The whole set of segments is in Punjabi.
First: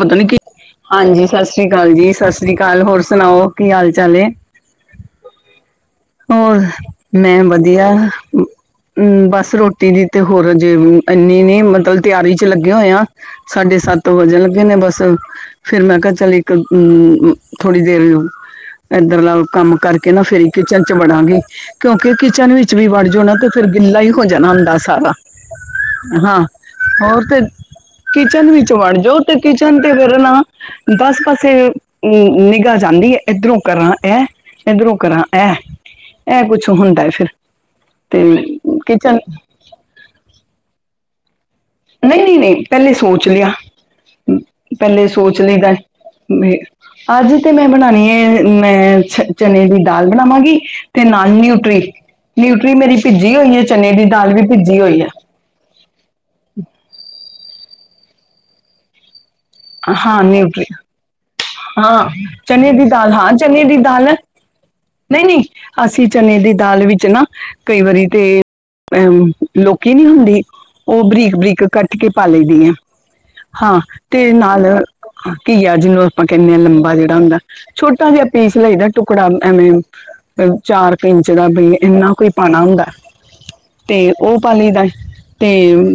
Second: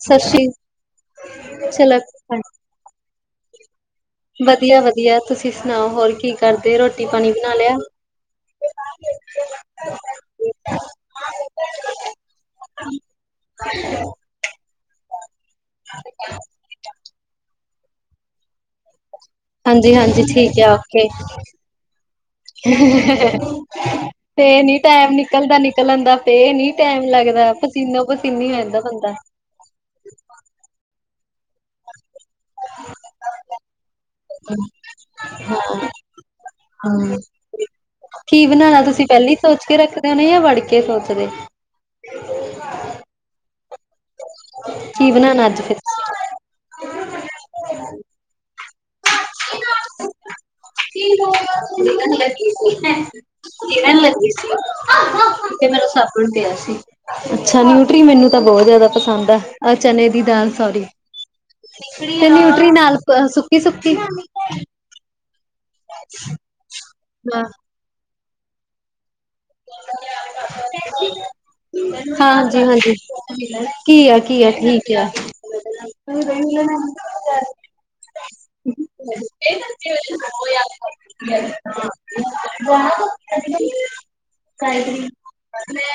ਪਤਾ ਸਤਿ ਨੀ ਕੀ, ਸ਼੍ਰੀ ਹਾਂਜੀ ਸਤਿ ਸ੍ਰੀ ਅਕਾਲ ਚਲੋ ਜੀ, ਸਤਿ ਸ੍ਰੀ ਅਕਾਲ, ਹੋਰ ਸੁਣਾਓ ਕੀ ਹਾਲ ਚਾਲ ਏ ਵਧੀਆ-ਵਧੀਆ ਤੁਸੀਂ ਸੁਣਾਓ। ਕੀ ਹੋਰ ਕਰਦੇ ਰੋਟੀ ਪਾਣੀ ਮੈਂ ਬਣਾ ਲਿਆ ਵਧੀਆ। ਹੂੰ, ਬਸ ਰੋਟੀ ਦੀ ਤੇ ਹੋਰ ਅਜੇ ਇੰਨੀ ਨੀ ਮਤਲਬ ਤਿਆਰੀ ਚ ਲੱਗੇ ਹੋਏ ਆ, ਸਾਡੇ ਸੱਤ ਵੱਜਣ ਲੱਗੇ ਨੇ ਬਸ ਫੇਰ ਮੈਂ ਕਿਹਾ ਚੱਲ ਇੱਕ ਮ ਥੋੜ੍ਹੀ ਦੇਰ ਇਧਰਲਾ ਕੰਮ ਹਾਂਜੀ ਕਰਕੇ ਨਾ ਹਾਂਜੀ ਫੇਰ ਠੀਕ ਆ ਕਿਚਨ ਓਕੇ ਵੜਾਂਗੀ ਕਿਉਂਕਿ ਕਿਚਨ ਵਿੱਚ ਵੀ ਵੜ ਜੋ ਨਾ ਤੇ ਫੇਰ ਗਿੱਲਾ ਹੀ ਹੋ ਜਾਨਾ ਤੇ ਹੁੰਦਾ ਨੀ ਸਾਰਾ। ਟਾਈਮ ਨਿਕਲਦਾ ਨਿਕਲਣ ਦਾ ਹਾਂ ਤੇ ਨੀ ਟਾਈਮ ਹੋਰ ਤੇ ਲੱਗਦਾ ਪਸੀਨੋ ਕਿਚਨ ਪਸੀਨੀ ਹੋ ਵਿੱਚ ਜਾਂਦਾ ਵੜ ਬੰਦਾ ਜਾਓ ਤੇ ਕਿਚਨ ਤੇ ਫੇਰ ਨਾ ਪਾਸ ਪਾਸੇ [unintelligible] ਨਿਗਾਹ ਜਾਂਦੀ ਐ ਏਧਰੋਂ ਕਰਾਂ ਇਹ, ਏਧਰੋਂ ਕਰਾਂ ਹੈ, ਇਹ ਕੁੱਛ ਹੁੰਦਾ ਹੈ ਫੇਰ। ਕੀ ਬਨਾਨਾ ਤੁਸੀਂ ਪਹਿਲਾਂ ਹੀ ਸੋਚ ਕੇ ਰੱਖਦੇ ਨੇ ਜਾਂ ਵੜਕੇ ਸੋਚਦੇ? ਨਹੀਂ, ਨਹੀਂ, ਨਹੀਂ ਪਹਿਲੇ ਸੋਚ ਲਿਆ। ਪਹਿਲੇ ਕੀ ਸੋਚ ਬਣਾਉਣਾ ਅੱਜ ਲਈਦਾ, ਫਿਰ [unintelligible] ਅੱਜ ਤੇ ਮੈਂ ਬਨਾਨੀ ਏ ਮੈਂ ਚਨੇ ਦੀ ਦਾਲ ਬਨਾਵਾਂਗੀ। [unintelligible] ਮੇਰੀ ਭਿੱਜੀ ਹੋਈ ਹੈ ਚਨੇ ਦੀ ਦਾਲ ਵੀ ਭਿੱਜੀ ਹੋਈ ਹੈ ਅੱਛਾ, ਨਿਊਟਰੀ ਮੈਨੂੰ ਤਾਂ ਬਹੁਤ ਜਿਆਦਾ ਪਸੰਦ ਐ। ਅਹ ਚਨੇ ਦੀ ਹਾਂ ਦਾਲ ਨਿਊਟਰੀ ਸੋਰੀ। ਹਾਂ ਤੇ ਨਿਊਟਰੀ ਚਨੇ ਦੀ ਨਾਲ ਦਾਲ ਸੁੱਕੀ-ਸੁੱਕੀ ਨਹੀਂ-ਨਹੀਂ ਅਸੀਂ ਚਨੇ ਦੀ ਦਾਲ ਵਿੱਚ ਨਾ ਕਈ ਵਾਰੀ ਤੇ ਅ ਲੋਕੀ ਨਹੀਂ ਹੁੰਦੀ ਉਹ ਬਰੀਕ ਬਰੀਕ ਕੱਟ ਕੇ ਪਾ ਹਾਂਜੀ ਲਈਦੀ ਏ। ਹਾਂਜੀ ਹਾਂ, ਘੀਆ ਤੇ ਘੀਆ ਨਾਲ ਠੀਕ ਆ ਘਿਆ ਜਿਹਨੂੰ ਕਹਨੇ ਆ ਲੰਬਾ ਜਿਹੜਾ ਹੁੰਦਾ ਛੋਟਾ ਜਿਹਾ ਪੀਸ ਲਈਦਾ ਟੁਕੜਾ ਐਵੇਂ ਚਾਰ [unintelligible] ਜਿਹੜਾ ਵੀ ਇੰਨਾ ਕੋਈ ਪਾਣਾ ਹੁੰਦਾ ਤੇ ਉਹ ਪਾਲ ਲਈ ਦਾ। ਤੇ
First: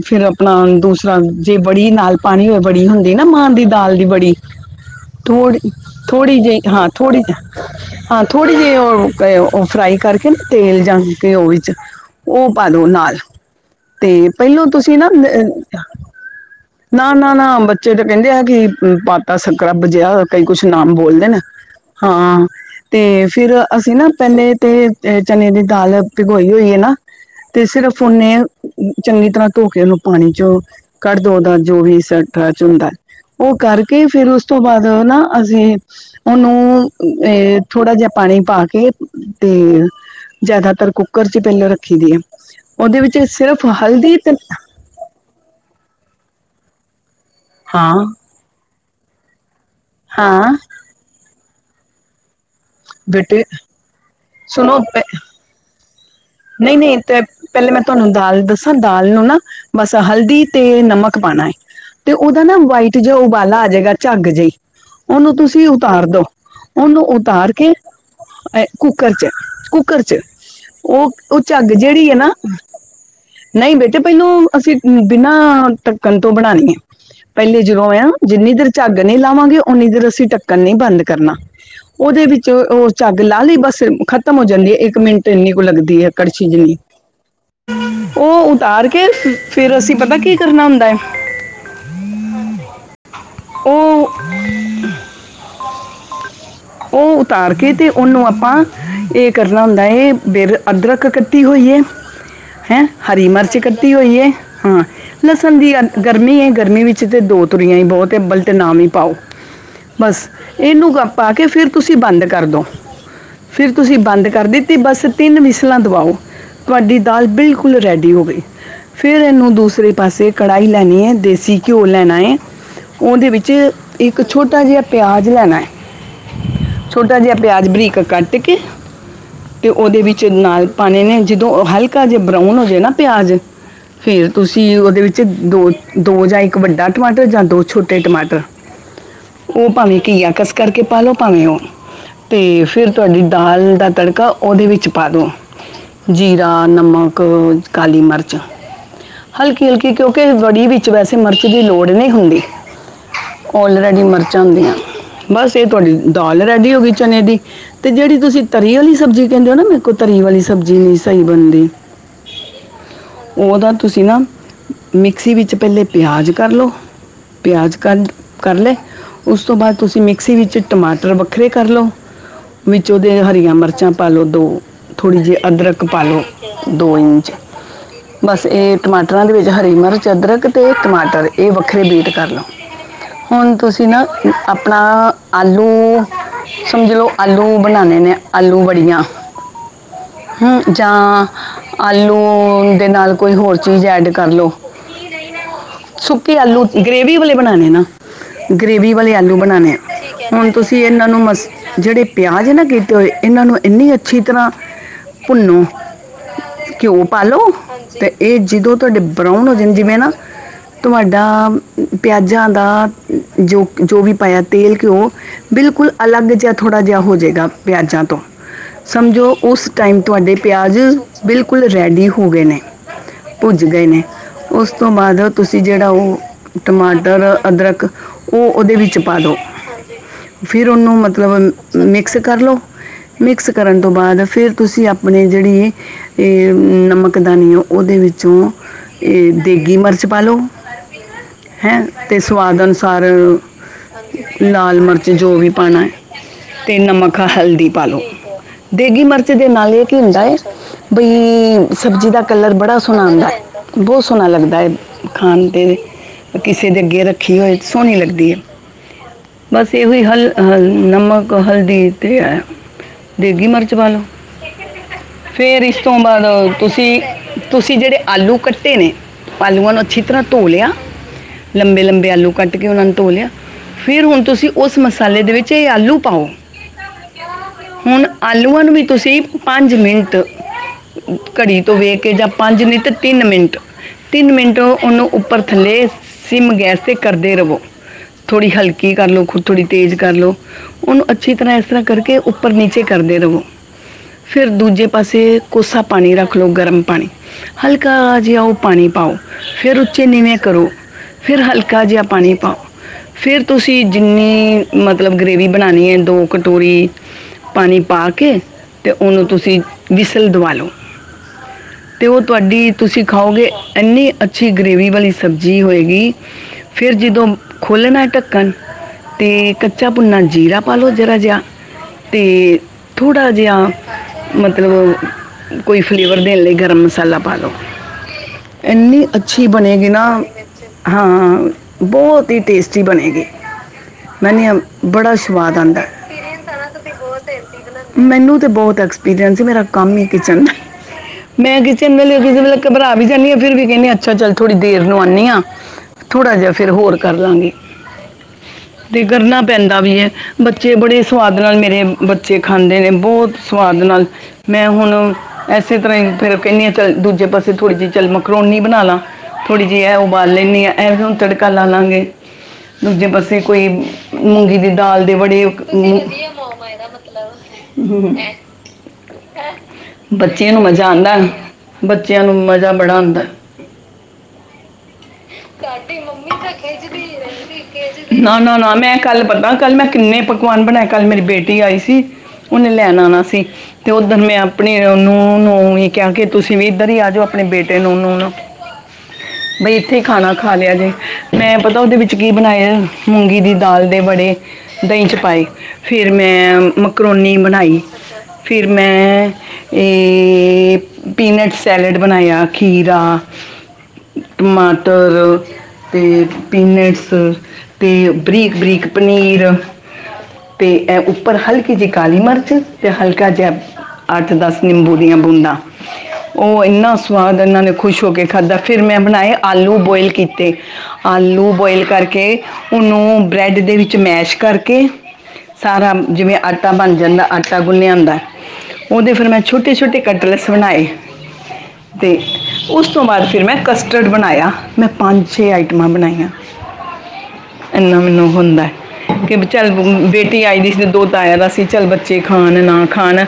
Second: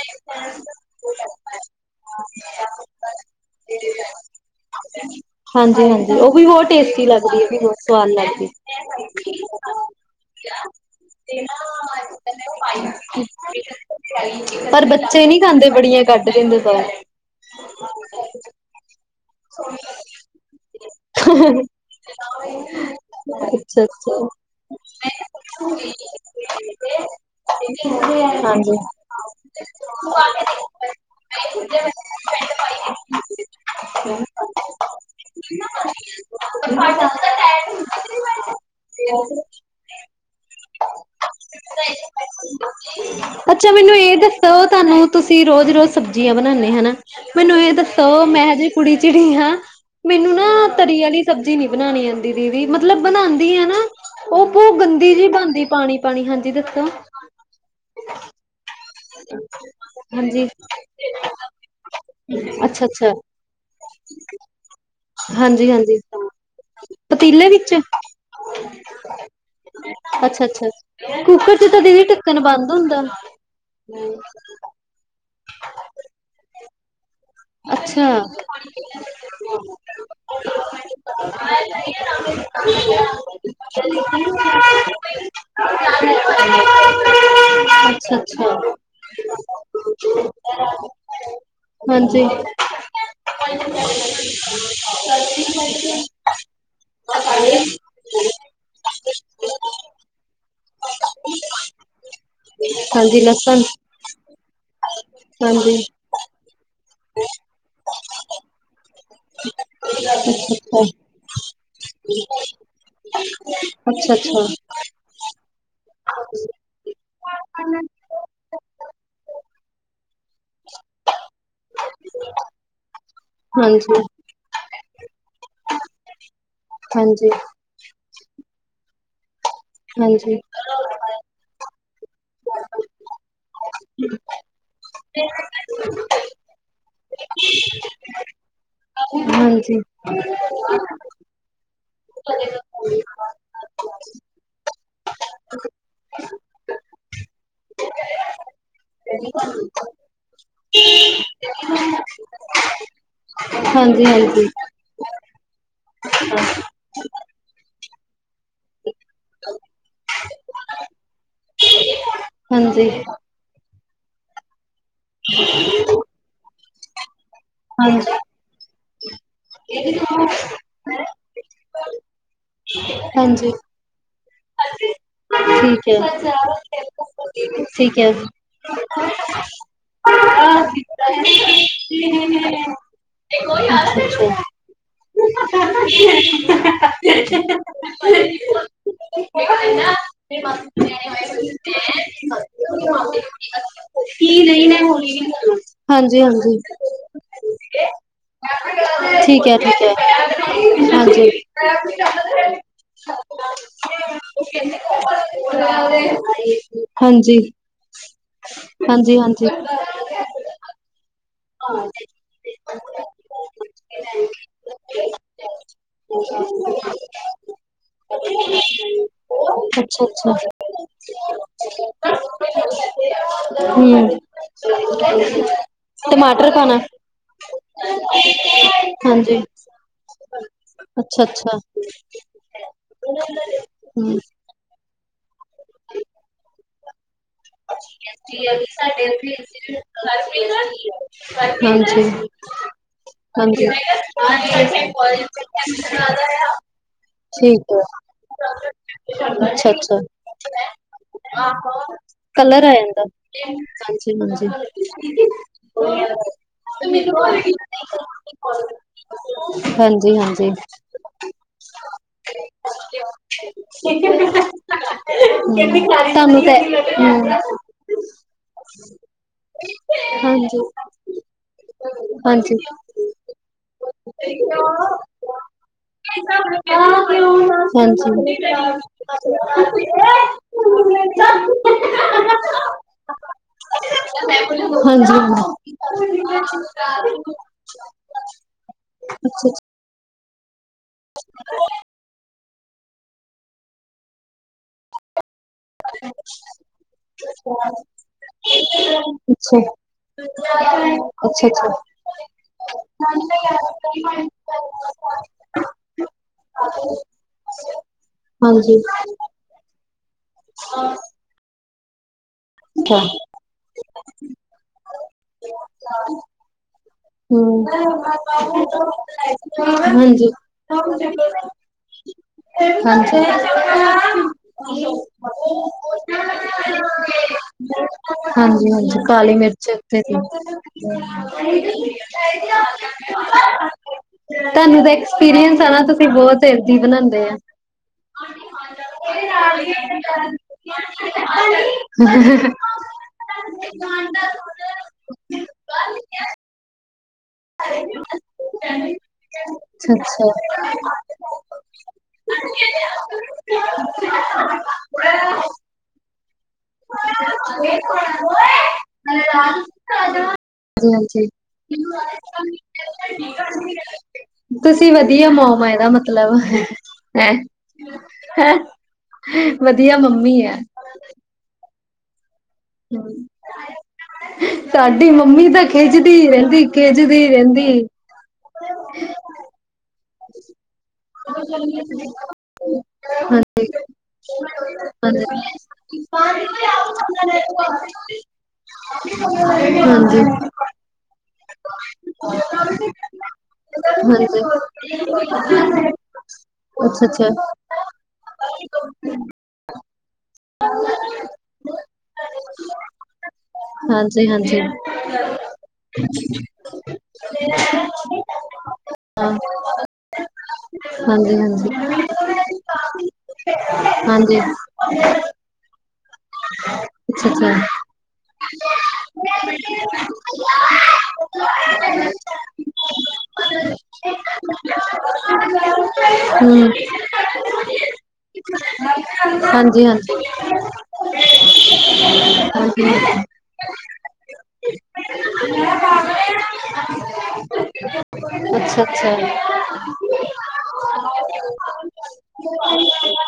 ਫੇਰ ਅਪਨਾ ਦੂਸਰਾ ਜੇ ਬੜੀ ਨਾਲ ਪਾਨੀ ਹੋਵੇ ਬੜੀ ਹੁੰਦੀ ਨਾ ਮਾਂ ਦੀ ਦਾਲ ਦੀ ਬੜੀ। ਅੱਛਾ ਜੀ। ਥੋੜ੍ਹੀ, ਥੋੜ੍ਹੀ ਜਿਹੀ ਹਾਂ ਥੋੜ੍ਹੀ ਹੈ ਉਹ ਵੀ ਬਹੁਤ ਸਵਾਦ ਹਾਂ ਲੱਗਦੀ ਥੋੜ੍ਹੀ ਜਿਹੀ ਉਹ ਉਹ ਫਰਾਈ ਕਰਕੇ ਨਾ ਤੇਲ ਜਾਂ ਘਿਓ ਵਿੱਚ ਉਹ ਪਾ ਦੋ ਨਾਲ। ਤੇ ਪਹਿਲੋਂ ਪਰ ਤੁਸੀਂ ਨਾ, ਬੱਚੇ ਨੀ ਖਾਂਦੇ ਬੜੀਆਂ ਕੱਢ ਦਿੰਦੇ ਬਾਹਰ ਨਾ, ਨਾ, ਨਾ ਬੱਚੇ ਤਾਂ ਕਹਿਣਗੇ ਕਿ ਪਾਤਾ [unintelligible] ਕਈ ਕੁਛ ਨਾਮ ਬੋਲਦੇ ਨੇ। ਹਾਂ ਤੇ ਫਿਰ ਅੱਛਾ ਅਸੀਂ ਨਾ ਅੱਛਾ ਪਹਿਲੇ ਤੇ ਚਨੇ ਦੀ ਦਾਲ ਭੀਗੋਈ ਹੋਈ ਹੈ ਨਾ ਤੇ ਸਿਰਫ ਫੋਨੇ ਚੰਗੀ ਤਰ੍ਹਾਂ ਧੋ ਕੇ ਉਹਨੂੰ ਪਾਣੀ ਚ ਕੱਢ ਦੋ ਉਹਦਾ ਜੋ ਵੀ ਸਟਾ ਚ ਹੁੰਦਾ। ਉਹ ਕਰਕੇ ਫੇਰ ਉਸ ਉਸ ਤੋਂ ਬਾਅਦ ਨਾ ਅਸੀਂ ਉਹਨੂੰ ਅ ਥੋੜਾ ਜਿਹਾ ਪਾਣੀ ਪਾ ਕੇ ਹਾਂਜੀ ਹੂੰ, ਜਿਆਦਾਤਰ ਕੁੱਕਰ ਚ ਪਹਿਲਾਂ ਰੱਖੀ ਦੀ ਐ। ਅੱਛਾ, ਮੈਨੂੰ ਇਹ ਦੱਸੋ ਤੁਹਾਨੂੰ ਤੁਸੀਂ ਰੋਜ਼ ਰੋਜ਼ ਸਬਜ਼ੀ ਘਿਆ ਬਨਾਨੇ ਹਨਾ, ਮੈਨੂੰ ਇਹ ਹਾਂ ਦੱਸੋ ਮੈਂ ਹਜੇ ਕੁੜੀ ਚਿੜੀ ਹਾਂ। ਮੈਨੂੰ ਹਾਂ ਨਾ ਤਰੀ ਆਲੀ ਸਬਜ਼ੀ ਨੀ ਬਨਾਣੀ ਆਂਦੀ। ਵੀ ਮਤਲਬ ਬੇਟੇ ਬਨਾਂਦੀ ਆਂ ਨਾ ਉਹ ਸੁਣੋ ਬਹੁਤ ਗੰਦੀ ਜਿਹੀ ਬਨਦੀ ਪਾਣੀ-ਪਾਣੀ ਹਾਂਜੀ ਨਹੀਂ ਦੱਸੋ। ਨਹੀਂ ਤੇ ਪਹਿਲੇ ਮੈਂ ਤੁਹਾਨੂੰ ਦਾਲ ਦੱਸਾਂ ਦਾਲ ਨੂੰ ਨਾ ਬਸ ਹਲਦੀ ਹਾਂਜੀ ਤੇ ਨਮਕ ਪਾਨਾ ਐ। ਤੇ ਉਹਦਾ ਨਾ ਵਾਈਟ ਅੱਛਾ-ਅੱਛਾ ਜੋ ਉਬਾਲਾ ਆ ਜਾਏਗਾ, ਝੱਗ ਜਿਹੀ ਉਹਨੂੰ ਤੁਸੀਂ ਹਾਂਜੀ-ਹਾਂਜੀ ਉਤਾਰ ਦੋ। ਉਹਨੂੰ ਪਤੀਲੇ ਉਤਾਰ ਕੇ ਵਿੱਚ ਅ ਕੂਕਰ ਚ, ਕੁੂਕਰ ਚ ਅੱਛਾ-ਅੱਛਾ ਉਹ ਉਹ ਕੁੱਕਰ ਚ ਝੱਗ ਤਾਂ ਦੀਦੀ ਜਿਹੜੀ ਏ ਨਾ ਢੱਕਣ ਬੰਦ ਹੁੰਦਾ। ਨਹੀਂ ਬੇਟੇ ਪਹਿਲੋਂ ਅਸੀਂ ਬਿਨਾਂ ਢੱਕਣ ਤੋਂ ਬਨਾਨੀ ਐ। ਪਹਿਲੇ ਜਦੋਂ ਅੱਛਾ, ਆ ਜਿੰਨੀ ਦੇਰ ਝੱਗ ਨਹੀਂ ਲਾਵਾਂਗੇ, ਉਨੀ ਦੇਰ ਅਸੀਂ ਢੱਕਣ ਨਹੀਂ ਬੰਦ ਕਰਨਾ। ਉਹਦੇ ਵਿੱਚ ਉਹ ਝੱਗ ਲਾ ਲਈ ਬੱਸ ਖ਼ਤਮ ਹੋ ਜਾਂਦੀ ਏ, ਇੱਕ ਮਿੰਟ ਇੰਨੀ ਕੁ ਲੱਗਦੀ ਏ। [unintelligible] ਉਹ ਅੱਛਾ-ਅੱਛਾ ਉਤਾਰ ਕੇ ਫੇਰ ਅਸੀਂ ਪਤਾ ਕੀ ਕਰਨਾ ਹੁੰਦਾ ਏ? ਹਾਂਜੀ। ਉਹ ਉਹ ਉਤਾਰ ਕੇ ਤੇ ਉਹਨੂੰ ਆਪਾਂ ਇਹ ਕਰਨਾ ਹੁੰਦਾ ਏ ਫਿਰ ਅਦਰਕ ਕੱਟੀ ਹੋਈਏ ਹੈਂ ਹਰੀ ਮਿਰਚ ਲਸਣ ਕੱਟੀ ਹੋਈ ਏ, ਹਾਂ। ਲਸਣ ਦੀ ਹਾਂਜੀ ਅ ਗਰਮੀ ਏ, ਗਰਮੀ ਵਿੱਚ ਤੇ ਦੋ ਤੁਰੀਆਂ ਹੀ ਬਹੁਤ ਅਬਲ ਤੇ ਨਾ ਹੀ ਪਾਓ। ਬਸ ਅੱਛਾ-ਅੱਛਾ, ਇਹਨੂੰ ਪਾ ਕੇ ਫਿਰ ਤੁਸੀਂ ਬੰਦ ਕਰਦੋ। ਫਿਰ ਤੁਸੀਂ ਬੰਦ ਅੱਛਾ-ਅੱਛਾ, ਕਰ ਦਿੱਤੀ, ਬਸ ਤਿੰਨ ਵਿਸਲਾਂ ਤੋਂ ਵਾਹੋ! ਤੁਹਾਡੀ ਦਾਲ ਬਿਲਕੁਲ ਰੈਡੀ ਹੋ ਗਈ। ਫੇਰ ਇਹਨੂੰ ਦੂਸਰੇ ਪਾਸੇ ਕੜਾਹੀ ਲੈਣੀ ਏ, ਦੇਸੀ ਘਿਓ ਲੈਣਾ ਏ। ਉਹਦੇ ਵਿੱਚ ਹਾਂਜੀ। ਇੱਕ ਛੋਟਾ ਜਿਹਾ ਪਿਆਜ ਲੈਣਾ ਏ। ਛੋਟਾ ਹਾਂਜੀ, ਜਿਹਾ ਪਿਆਜ ਬਰੀਕ ਕੱਟ ਕੇ ਤੇ ਉਹਦੇ ਵਿੱਚ ਹਾਂਜੀ, ਨਾਲ ਪਾਣੇ ਜਦੋਂ ਹਲਕਾ ਜੇ ਬਰਾਊਨ ਹੋਜੇ ਨਾ ਪਿਆਜ ਫਿਰ ਤੁਸੀਂ ਉਹਦੇ ਵਿੱਚ ਦੋ -ਦੋ ਜਾਂ ਇੱਕ ਵੱਡਾ ਟਮਾਟਰ ਜਾਂ ਦੋ ਛੋਟੇ ਟਮਾਟਰ ਉਹ ਹਾਂਜੀ, ਭਾਵੇਂ ਘੀਆ ਕਸ ਕਰਕੇ ਪਾ ਲਓ ਭਾਵੇਂ ਇਓਂ। ਤੇ ਫਿਰ ਤੁਹਾਡੀ ਦਾਲ ਦਾ ਤੜਕਾ ਉਹਦੇ ਵਿੱਚ ਪਾ ਦੋ। ਜੀਰਾ, ਨਮਕ, ਕਾਲੀ ਮਿਰਚ, ਹਲਕੀ -ਹਲਕੀ ਕਿਉਂਕਿ ਬੜੀ ਵਿੱਚ ਵੈਸੇ ਮਿਰਚ ਦੀ ਲੋੜ ਨਹੀਂ ਹੁੰਦੀ। ਔਲਰੇਡੀ ਹਾਂਜੀ, ਮਿਰਚਾਂ ਹਾਂਜੀ। ਹੁੰਦੀਆਂ, ਬਸ ਇਹ ਤੁਹਾਡੀ ਦਾਲ ਰੈਡੀ ਹੋ ਗਈ ਚਨੇ ਦੀ। ਤੇ ਜਿਹੜੀ ਤੁਸੀਂ ਤਰੀ ਵਾਲੀ ਸਬਜੀ ਕਹਿੰਦੇ ਹੋ ਨਾ ਮੇਰੇ ਕੋਲ ਤਰੀ ਵਾਲੀ ਸਬਜ਼ੀ ਨਹੀਂ ਸਹੀ ਬਣਦੀ, ਹਾਂਜੀ, ਉਹਦਾ ਤੁਸੀਂ ਨਾ ਮਿਕਸੀ ਵਿੱਚ ਪਹਿਲੇ ਪਿਆਜ਼ ਕਰ ਲਉ। ਪਿਆਜ ਕਰ- ਹਾਂਜੀ, ਕਰ ਲੈ ਉਸ ਤੋਂ ਬਾਅਦ ਤੁਸੀਂ ਮਿਕਸੀ ਵਿੱਚ ਟਮਾਟਰ ਵੱਖਰੇ ਕਰ ਲਓ, ਵਿੱਚ ਉਹਦੇ ਹਾਂਜੀ। ਹਰੀਆਂ ਮਿਰਚਾਂ ਪਾ ਪਾ ਲਓ ਦੋ ਥੋੜ੍ਹੀ ਜਿਹੀ ਅਦਰਕ ਠੀਕ ਐ, ਪਾ ਲਉ, ਦੋ ਇੰਚ ਠੀਕ ਐ। ਬਸ ਇਹ ਟਮਾਟਰਾਂ ਦੇ ਵਿੱਚ ਹਰੀ ਮਿਰਚ, ਅਦਰਕ ਤੇ ਟਮਾਟਰ ਇਹ ਵੱਖਰੇ ਬੀਟ ਕਰ ਲਉ। ਹੁਣ ਤੁਸੀਂ ਨਾ ਆਪਣਾ ਆਲੂ ਅੱਛਾ-ਅੱਛਾ। ਸਮਝ ਲਓ, ਆਲੂ ਬਣਾਣੇ ਨੇ ਨੇ ਆਲੂ ਵੜੀਆਂ ਜਾਂ ਆਲੂ ਦੇ ਨਾਲ ਕੋਈ ਹੋਰ ਚੀਜ਼ ਐਡ ਕਰ ਕੀ ਲਓ। ਨਹੀਂ ਮੈਂ ਹੋਲੀ ਨੀ ਮਨਾਉਣੀ। ਹਾਂਜੀ ਸੁੱਕੀ ਹਾਂਜੀ। ਆਲੂ, ਗ੍ਰੇਵੀ ਵਾਲੇ ਬਣਾਣੇ ਨਾ। ਗਰੇਵੀ ਵਾਲੇ ਆਲੂ ਠੀਕ ਹੈ ਬਣਾਣੇ ਆ, ਠੀਕ ਹੈ ਹੁਣ ਤੁਸੀਂ ਇਹਨਾਂ ਨੂੰ ਹਾਂਜੀ। ਮਸ ਜਿਹੜੇ ਪਿਆਜ ਨਾ ਕੀਤੇ ਹੋਏ ਇਹਨਾਂ ਨੂੰ ਇੰਨੀ ਅੱਛੀ ਤਰ੍ਹਾਂ ਭੁੰਨੋ [unintelligible] ਘਿਓ ਹਾਂਜੀ ਪਾਲੋ ਤੇ ਇਹ ਜਦੋਂ ਤੁਹਾਡੇ ਹਾਂਜੀ ਬਰਾਊਨ ਹਾਂਜੀ। ਹੋ ਜਾਣ ਜਿਵੇਂ ਨਾ ਤੁਹਾਡਾ ਪਿਆਜਾਂ ਦਾ ਜੋ- ਜੋ ਵੀ ਪਾਇਆ ਤੇਲ, ਘਿਓ ਬਿਲਕੁਲ ਅਲੱਗ ਜਿਹਾ ਥੋੜਾ ਜਿਹਾ ਹੋਜੇਗਾ, ਪਿਆਜਾਂ ਤੋਂ ਸਮਝੋ ਉਸ ਅੱਛਾ ਅੱਛਾ ਤੁਹਾਡੇ ਪਿਆਜ ਬਿਲਕੁਲ ਰੈਡੀ ਹੋ ਗਏ ਨੇ, ਭੁੱਜ ਗਏ ਨੇ। ਹਮ ਉਸ ਤੋਂ ਬਾਅਦ ਤੁਸੀਂ ਜਿਹੜਾ ਉਹ ਟਮਾਟਰ ਪਾਣਾ ਟਮਾਟਰ, ਅਦਰਕ ਉਹ ਉਹਦੇ ਵਿੱਚ ਪਾ ਦੋ। ਹਾਂਜੀ ਫਿਰ ਉਹਨੂੰ ਅੱਛਾ ਮਤਲਬ ਅੱਛਾ ਮਿਕਸ ਕਰਲੋ, ਮਿਕਸ ਕਰਨ ਤੋਂ ਬਾਅਦ ਫੇਰ ਤੁਸੀਂ ਅਸੀਂ ਆਪਣੇ ਜਿਹੜੀ ਇਹ ਨਮਕ ਦਾਨੀ ਐ ਉਹਦੇ ਵਿੱਚੋਂ ਹਮ ਇਹ ਦੇਗੀ ਮਿਰਚ ਪਾ ਲੋ ਹੈਂ ਤੇ ਅਤੇ ਹਾਂਜੀ ਸਵਾਦ ਅਨੁਸਾਰ ਹਾਂਜੀ। ਲਾਲ ਮਿਰਚ ਜੋ ਵੀ ਪਾਣਾ ਤੇ ਨਮਕ ਹਲਦੀ ਠੀਕ ਪਾਲੋ। [unintelligible] ਇਹਦੇ ਨਾਲ ਇਹ ਕੀ ਅੱਛਾ। ਹੁੰਦਾ ਹੈ ਬਈ ਸਬਜ਼ੀ ਦਾ ਕਲਰ ਆ ਬੜਾ ਸੋਹਣਾ ਜਾਂਦਾ। ਹੁੰਂਦਾ ਬਹੁਤ ਹਾਂਜੀ ਸੋਹਣਾ ਹਾਂਜੀ। ਲੱਗਦਾ ਹੈ ਖਾਣ ਤੇ ਕਿਸੇ ਦੇ ਅੱਗੇ ਰੱਖੀ ਹੋਈ ਸੋਹਣੀ ਲੱਗਦੀ ਐ, ਬਸ ਇਹੋ ਹੀ ਹਾਂਜੀ ਹਲ ਹਾਂਜੀ। ਨਮਕ ਹਲਦੀ ਤੇ ਦੇਗੀ ਮਿਰਚ ਪਾ ਲਓ, ਫੇਰ ਇਸ ਤੋਂ ਬਾਅਦ ਤੁਹਾਨੂੰ ਤੇ ਤੁਸੀਂ ਹਮ ਤੁਸੀਂ ਜਿਹੜੇ ਆਲੂ ਕੱਟੇ ਨੇ ਆਲੂਆਂ ਨੂੰ ਅੱਛੀ ਤਰ੍ਹਾਂ ਧੋ ਹਾਂਜੀ, ਹਾਂਜੀ। ਲਿਆ। ਲੰਬੇ -ਲੰਬੇ ਆਲੂ ਕੱਟ ਹਾਂਜੀ। ਕੇ ਉਹਨਾਂ ਨੂੰ ਧੋ ਲਿਆ। ਫਿਰ ਹੁਣ ਤੁਸੀਂ ਉਸ ਮਸਾਲੇ ਦੇ ਵਿੱਚ ਇਹ ਆਲੂ ਪਾਓ, ਹੁਣ ਹਾਂਜੀ-ਹਾਂਜੀ। ਆਲੂਆਂ ਨੂੰ ਵੀ ਤੁਸੀਂ ਪੰਜ ਮਿੰਟ ਘੜੀ ਤੋਂ ਵੇਖ ਕੇ ਜਾਂ ਪੰਜ ਮਿੰਟ ਤਿੰਨ ਮਿੰਟ ਤਿੰਨ ਮਿੰਟ ਉਹਨੂੰ ਉੱਪਰ ਥੱਲੇ ਸਿਮ ਗੈਸ ਤੇ ਕਰਦੇ ਰਵੋ। ਥੋੜ੍ਹੀ ਹਲਕੀ ਕਰ ਲਓ, ਖੁ ਥੋੜੀ ਤੇਜ਼ ਕਰ ਲਉ। ਉਹਨੂੰ ਅੱਛੀ ਤਰ੍ਹਾਂ ਇਸ ਤਰ੍ਹਾਂ ਕਰਕੇ ਉੱਪਰ ਨੀਚੇ ਕਰਦੇ ਰਵੋ। ਫਿਰ ਦੂਜੇ ਪਾਸੇ ਕੋਸਾ ਪਾਣੀ ਰੱਖ ਲਓ ਗਰਮ ਪਾਣੀ ਹਲਕਾ ਜਿਹਾ ਉਹ ਪਾਣੀ ਪਾਓ, ਫੇਰ ਉੱਚੇ ਨੀਵੇਂ ਕਰੋ ਅੱਛਾ-ਅੱਛਾ। ਫਿਰ ਹਲਕਾ ਜਿਹਾ ਪਾਣੀ ਪਾਓ। ਫਿਰ ਤੁਸੀਂ ਜਿੰਨੀ ਮਤਲਬ ਗਰੇੇਵੀ ਬਣਾਣੀ ਹੈ ਦੋ ਕਟੋਰੀ ਅੱਛਾ-ਅੱਛਾ। ਪਾਣੀ ਪਾ ਕੇ ਹਾਂਜੀ। ਤੇ ਉਹਨੂੰ ਤੁਸੀਂ ਵਿਸਲ ਦਵਾ ਲਓ ਅੱਛਾ। ਤੇ ਉਹ ਤੁਹਾਡੀ ਤੁਸੀਂ ਖਾਓਗੇ ਇੰਨੀ ਅੱਛੀ ਗਰੇੇਵੀ ਵਾਲੀ ਸਬਜ਼ੀ ਹੋਏਗੀ। ਫਿਰ ਜਦੋਂ ਹੂੰ। ਖੋਲ੍ਹਣਾ ਹੈ ਢੱਕਣ ਅਤੇ ਕੱਚਾ ਭੁੰਨਾ ਹਾਂਜੀ। ਜੀਰਾ ਪਾ ਲਉ ਜ਼ਰਾ ਜਿਹਾ ਤੇ ਹਾਂਜੀ। ਥੋੜਾ ਜਿ ਮਤਲਬ ਕੋਈ ਫਲੇਵਰ ਦੇਣ ਲਈ ਗਰਮ ਮਸਾਲਾ ਪਾ ਲੋ। ਹਾਂਜੀ -ਹਾਂਜੀ ਕਾਲੀ ਮਿਰਚ ਉੱਥੇ ਤੀ [unintelligible] ਹਾਂ ਬਹੁਤ ਹੀ ਟੇਸਟੀ ਬਣੇਗੀ ਮੈਨੂੰ ਤੁਹਾਨੂੰ ਤਾਂ ਬੜਾ ਸਵਾਦ ਐਕਸਪੀਰੀਅੰਸ ਆ ਨਾ ਆਂਦਾ ਤੁਸੀਂ ਬਹੁਤ ਹੈਲਦੀ ਬਣਾਂਦੇ ਐ। ਮੈਨੂੰ ਤਾਂ ਬਹੁਤ ਐਕਸਪੀਰੀਅੰਸ ਐ, ਮੇਰਾ ਕੰਮ ਹੀ ਕਿਚਨ ਦਾ। ਮੈਂ ਕਿਸੇ ਨੂੰ ਕਿਸੇ ਵੇਲੇ ਘਬਰਾ ਵੀ ਜਾਂਦੀ ਹਾਂ, ਫਿਰ ਵੀ ਕਹਿੰਦੀ ਆ ਅੱਛਾ ਚੱਲ ਥੋੜ੍ਹੀ ਦੇਰ ਨੂੰ ਆਂਦੀ ਹਾਂ। ਥੋੜ੍ਹਾ ਜਿਹਾ ਫਿਰ ਹੋਰ ਕਰਲਾਂਗੇ। ਤੇ ਕਰਨਾ ਪੈਂਦਾ ਵੀ ਹੈ ਬੱਚੇ ਬੜੇ ਸਵਾਦ ਨਾਲ ਮੇਰੇ ਬੱਚੇ ਖਾਂਦੇ ਨੇ ਬਹੁਤ ਸਵਾਦ ਨਾਲ ਮੈਂ ਹੁਣ ਇਸੇ ਤਰ੍ਹਾਂ ਹੀ ਫਿਰ ਕਹਿੰਦੀ ਹਾਂ ਚ ਦੂਜੇ ਪਾਸੇ ਥੋੜੀ ਜਿਹੀ ਚਲ ਮਕਰੋਨੀ ਬਣਾਲਾ, ਥੋੜੀ ਜਿਹੀ ਇਹ ਉਬਾਲ ਲੈਂਦੀ ਹਾਂ ਐਂ ਹੁਣ ਤੜਕਾ ਲਾ ਲਾਂਗੇ ਦੂਜੇ ਪਾਸੇ ਕੋਈ ਮੂੰਗੀ ਦੀ ਤੁਸੀਂ ਦਾਲ ਦੇ ਵਧੀਆ ਬੜੇ ਉਹ ਮਮ ਆ ਮ ਇਹਦਾ ਮਤਲਬ ਇਹਦਾ ਮਤਲਬ ਹੈ ਵਧੀਆ ਮੰਮੀ ਬੱਚਿਆਂ ਆ ਨੂੰ ਮਜ਼ਾ ਆਂਦਾ। ਬੱਚਿਆਂ ਨੂੰ ਮਜ਼ਾ ਬੜਾ ਆਂਦਾ। [unintelligible] ਮੰਮੀ ਤਾਂ ਖਿੱਚਦੀ ਰਹਿੰਦੀ ਖਿੱਚਦੀ ਰਹਿੰਦੀ। ਨਾ- ਨਾ -ਨਾ ਮੈਂ ਕੱਲ ਪਤਾ ਕੱਲ ਮੈਂ ਕਿੰਨੇ ਪਕਵਾਨ ਬਣਾਏ, ਕੱਲ੍ਹ ਮੇਰੀ ਬੇਟੀ ਆਈ ਸੀ। ਸੀ ਹਾਂਜੀ-ਹਾਂਜੀ। ਉਹਨੇ ਲੈਣ ਆਣਾ ਸੀ ਤੇ ਉੱਧਰ ਮੈਂ ਆਪਣੇ ਨੂੰਹ ਨੂੰ ਵੀ ਕਿਹਾ ਕਿ ਤੁਸੀਂ ਹਾਂਜੀ। ਵੀ ਇੱਧਰ ਆ ਜਾਓ ਆਪਣੇ ਬੇਟੇ ਨੂੰ ਉਹਨੂੰ- ਉਹਨੂੰ [unintelligible] ਬਈ ਇੱਥੇ ਈ ਖਾਣਾ ਖਾ ਲਿਆ ਜੇ, ਮੈਂ ਪਤਾ ਉਹਦੇ ਵਿੱਚ ਕੀ ਬਣਾਏ? ਮੂੰਗੀ ਦੀ ਦਾਲ ਦੇ ਵੜੇ। ਦਹੀਂ ਚ ਪਾਈ ਹਾਂਜੀ। ਫਿਰ ਮੈਂ ਅੱਛਾ-ਅੱਛਾ। ਮਕਰੋਨੀ ਬਣਾਈ ਫਿਰ ਮੈਂ ਇਹ ਤੇ ਪੀਨਟ ਸੈਲਡ ਬਣਾਇਆ ਖੀਰਾ ਹਾਂਜੀ-ਹਾਂਜੀ। ਟਮਾਟਰ ਤੇ ਪੀਨਏਟਸ ਤੇ ਬਰੀਕ- ਬਰੀਕ ਇਕ ਹਾਂ। ਪਨੀਰ ਤੇ ਇਹ ਹਾਂਜੀ ਉੱਪਰ ਹਲਕੀ ਕਿ ਜੇ ਕਾਲੀ ਮਿਰਚ ਤੇ ਹਲਕਾ ਜਿਹਾ ਅੱਠ ਹਾਂਜੀ ਹਾਂਜੀ ਦਸ ਨਿੰਬੂ ਦੀਆਂ ਬੂੰਦਾਂ। [unintelligible] ਉਹ ਇੰਨਾ ਅੱਛਾ ਸਵਾਦ ਅੱਛਾ ਇਹਨਾਂ ਨੇ ਖੁਸ਼ ਹੋ ਕੇ ਖਾਧਾ, ਫਿਰ ਮੈਂ ਬਣਾਏ ਆਲੂ ਬੋਇਲ ਕੀਤੇ ਆਲੂ ਆਲੂ ਬੋਇਲ ਹਮ ਕਰਕੇ ਉਹਨੂੰ ਬ੍ਰੈਡ ਦੇ ਵਿੱਚ ਮੈਸ਼ ਕਰਕੇ ਸਾਰਾ ਜਿਵੇਂ ਆਟਾ ਬਣ ਬ ਜਾਂਦਾ ਆਟਾ ਗੁੰਨਿਆ ਹੁੰਦਾ, ਉਹਦੇ ਫਿਰ ਮੈਂ ਛੋਟੇ ਹਾਂਜੀ ਛੋਟੇ ਕਟਲਸ ਬਣਾਏ। [unintelligible] ਤੇ ਹਾਂਜੀ ਉਸ ਤੋਂ ਬਾਅਦ ਫਿਰ ਮੈਂ ਕਸਟਰਡ ਬਣਾਇਆ, ਮੈਂ ਪੰਜ ਛੇ ਆਈਟਮਾਂ ਬਣਾਈਆਂ। [unintelligible] ਇੰਨਾ ਮੈਨੂੰ ਹੁੰਦਾ ਅੱਛਾ-ਅੱਛਾ। ਹਾਂਜੀ-ਹਾਂਜੀ। ਕਿ ਚੱਲ ਬੇਟੀ ਆਈ ਦੀ ਸੀ ਤੇ ਦੋਹਤਾ ਆਇਆ ਦਾ ਸੀ। ਚੱਲ ਬੱਚੇ ਖਾਣ ਨਾ ਖਾਣ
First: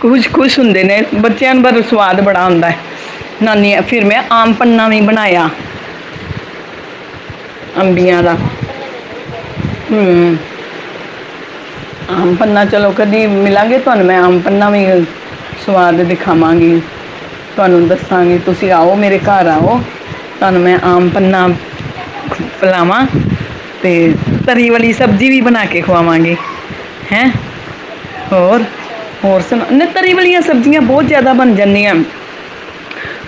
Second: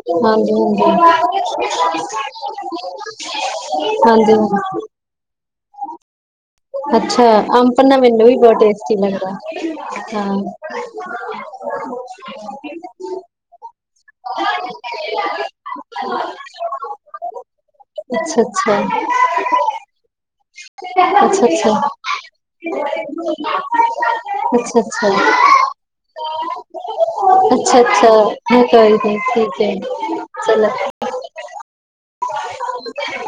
ਖੁਸ਼- ਖੁਸ਼ ਹਾਂਜੀ ਹੁੰਦੇ ਨੇ ਬੱਚੇ ਬੱਚਿਆਂ ਨੂੰ ਸਵਾਦ ਬੜਾ ਹੁੰਦਾ ਨਾਨੀਆਂ ਫਿਰ ਮੈਂ ਹਾਂਜੀ ਹਾਂਜੀ ਆਮ ਹਾਂ। ਭੰਨਾ ਵੀ ਬਣਾਇਆ। [unintelligible] ਅੱਛਾ, ਆਮ ਪੰਨਾ ਅੰਬੀਆਂ ਮੈਨੂੰ ਦਾ ਵੀ ਬਹੁਤ ਟੇਸਟੀ ਲੱਗਦਾ, ਹਮ, ਹਾਂ। ਆਮ ਪੰੰਨਾ ਚਲੋ ਕਦੀ ਮਿਲਾਂਗੇ, ਤੁਹਾਨੂੰ ਮੈਂ ਆਮ ਪੰੰਨਾ ਵੀ ਸੁਆਦ ਦਿਖਾਵਾਂਗੀ। ਤੁਹਾਨੂੰ ਦੱਸਾਂਗੇ, ਤੁਸੀਂ ਅੱਛਾ-ਅੱਛਾ। ਆਓ ਮੇਰੇ ਘਰ ਆਓ, ਤੁਹਾਨੂੰ ਮੈਂ ਆਮ ਪੰਨਾ ਅੱਛਾ। ਪਿਲਾਵਾਂ ਤੇ ਤਰੀ ਵਾਲੀ ਅੱਛਾ-ਅੱਛਾ। ਸਬਜ਼ੀ ਵੀ ਬਣਾ ਕੇ ਖਵਾਵਾਂਗੇ ਹੈਂ ਅੱਛਾ-ਅੱਛਾ ਮ ਹੋਰ ਕੋਈ ਨਹੀਂ, ਹੋਰ ਠੀਕ ਸੁਣਾ ਹੈ ਨਹੀਂ ਤਰੀ ਵਾਲੀਆਂ ਸਬਜ਼ੀਆਂ ਬਹੁਤ ਚਲੋ। ਜ਼ਿਆਦਾ ਬਣ ਜਾਂਦੀਆਂ [inaudible]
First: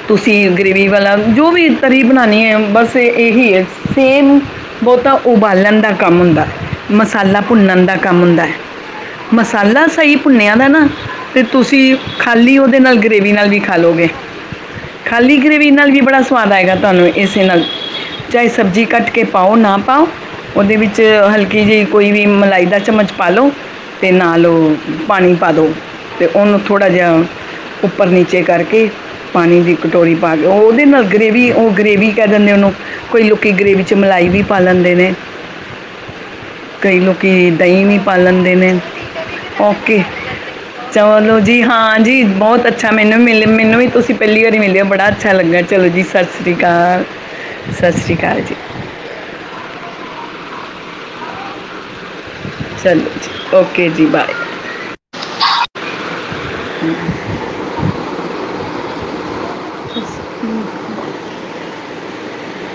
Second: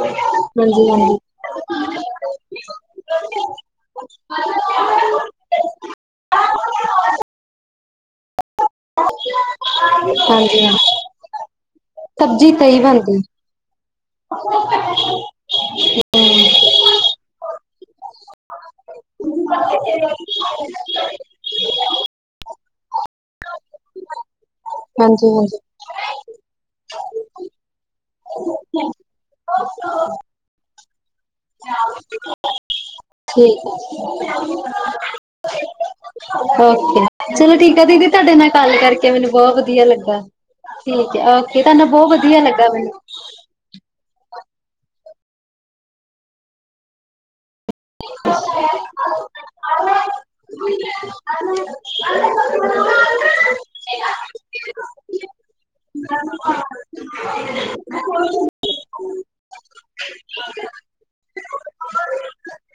ਤੁਸੀਂ ਗਰੇੇਵੀ ਵਾਲਾ ਜੋ ਵੀ ਤਰੀ ਬਣਾਉਣੀ ਹੈ ਹਾਂਜੀ ਬਸ ਇਹ ਇਹੀ ਹੈ ਸੇਮ, ਬਹੁਤਾ ਉਬਾਲਣ ਦਾ ਕੰਮ ਹੁੰਦਾ, ਮਸਾਲਾ ਭੁੰਨਣ ਦਾ ਕੰ ਕੰਮ ਹੁੰਦਾ ਹੈ। [inaudible] ਮਸਾਲਾ ਸਹੀ ਹਾਂਜੀ ਭੁੰਨਿਆ ਹਾਂਜੀ ਦਾ ਹਾਂ ਨਾ, ਤੇ ਤੁਸੀਂ ਸਬਜ਼ੀ ਖਾਲੀ ਤੇਈ ਉਹਦੇ ਨਾਲ ਬਣਦੀ ਗਰੇਵੀ ਨਾਲ ਵੀ ਖਾ ਲਉਗੇ। ਖਾਲੀ ਗਰੇਵੀ ਨਾਲ ਵੀ ਬੜਾ ਸਵਾਦ ਆਏਗਾ ਤੁਹਾਨੂੰ ਇਸੇ ਨਾਲ। ਚਾਹੇ ਸਬਜ਼ੀ ਕੱਟ ਕੇ ਪਾਓ ਨਾ ਪਾਓ, ਹਾਂਜੀ ਉਹਦੇ ਵਿੱਚ ਹਲਕੀ ਜਿਹੀ ਕੋਈ ਵੀ ਮਲਾਈ ਦਾ ਚਮਚ ਪਾ ਲਉ, ਤੇ ਨਾਲ ਪਾਣੀ ਪਾ ਹਾਂਜੀ ਦੋ ਤੇ ਉਹਨੂੰ ਥੋੜ੍ਹਾ ਜਿਹਾ ਉਪ ਚੇ ਕਰਕੇ, ਪਾਣੀ ਦੀ ਕਟੋਰੀ ਪਾ ਕੇ, ਉਹਦੇ ਨਾਲ ਗਰੇਵੀ, ਉਹ ਗਰੇਵੀ ਕਹਿ ਦਿੰਦੇ ਉਹਨੂੰ ਕਈ ਲੋਕੀ ਠੀਕ ਹੈ ਗਰੇਵੀ ਚ ਮਲਾਈ ਵੀ ਪਾ ਲੈਂਦੇ ਨੇ। ਕਈ ਓਕੇ ਲੋਕੀ ਚਲੋ ਠੀਕ ਆ ਦਹੀਂ ਵੀ ਦੀਦੀ ਪਾ ਤੁਹਾਡੇ ਨਾਲ ਲੈਂਦੇ ਨੇ, ਗੱਲ ਕਰਕੇ ਮੈਨੂੰ ਬਹੁਤ ਵਧੀਆ ਓਕੇ। ਲੱਗਾ। ਠੀਕ ਹੈ ਚਲੋ ਓਕੇ ਜੀ, ਤੁਹਾਡੇ ਨਾਲ ਹਾਂ ਬਹੁਤ ਜੀ, ਵਧੀਆ ਬਹੁਤ ਲੱਗਾ ਅੱਛਾ ਮੈਨੂੰ ਮਿਲੇ, ਮੈਨੂੰ ਵੀ ਤੁਸੀਂ ਪਹਿਲੀ ਵਾਰੀ ਮਿਲ ਹੋ। ਬੜਾ ਅੱਛਾ ਲੱਗਾ ਚਲੋ ਜੀ, ਸਤਿ ਸ਼੍ਰੀ ਅਕਾਲ। ਸਤਿ ਸ਼੍ਰੀ ਅਕਾਲ ਜੀ। [unintelligible] ਚਲੋ ਜੀ, ਓਕੇ ਜੀ, ਬਾਏ। [unintelligible] ਹਮ। [unintelligible]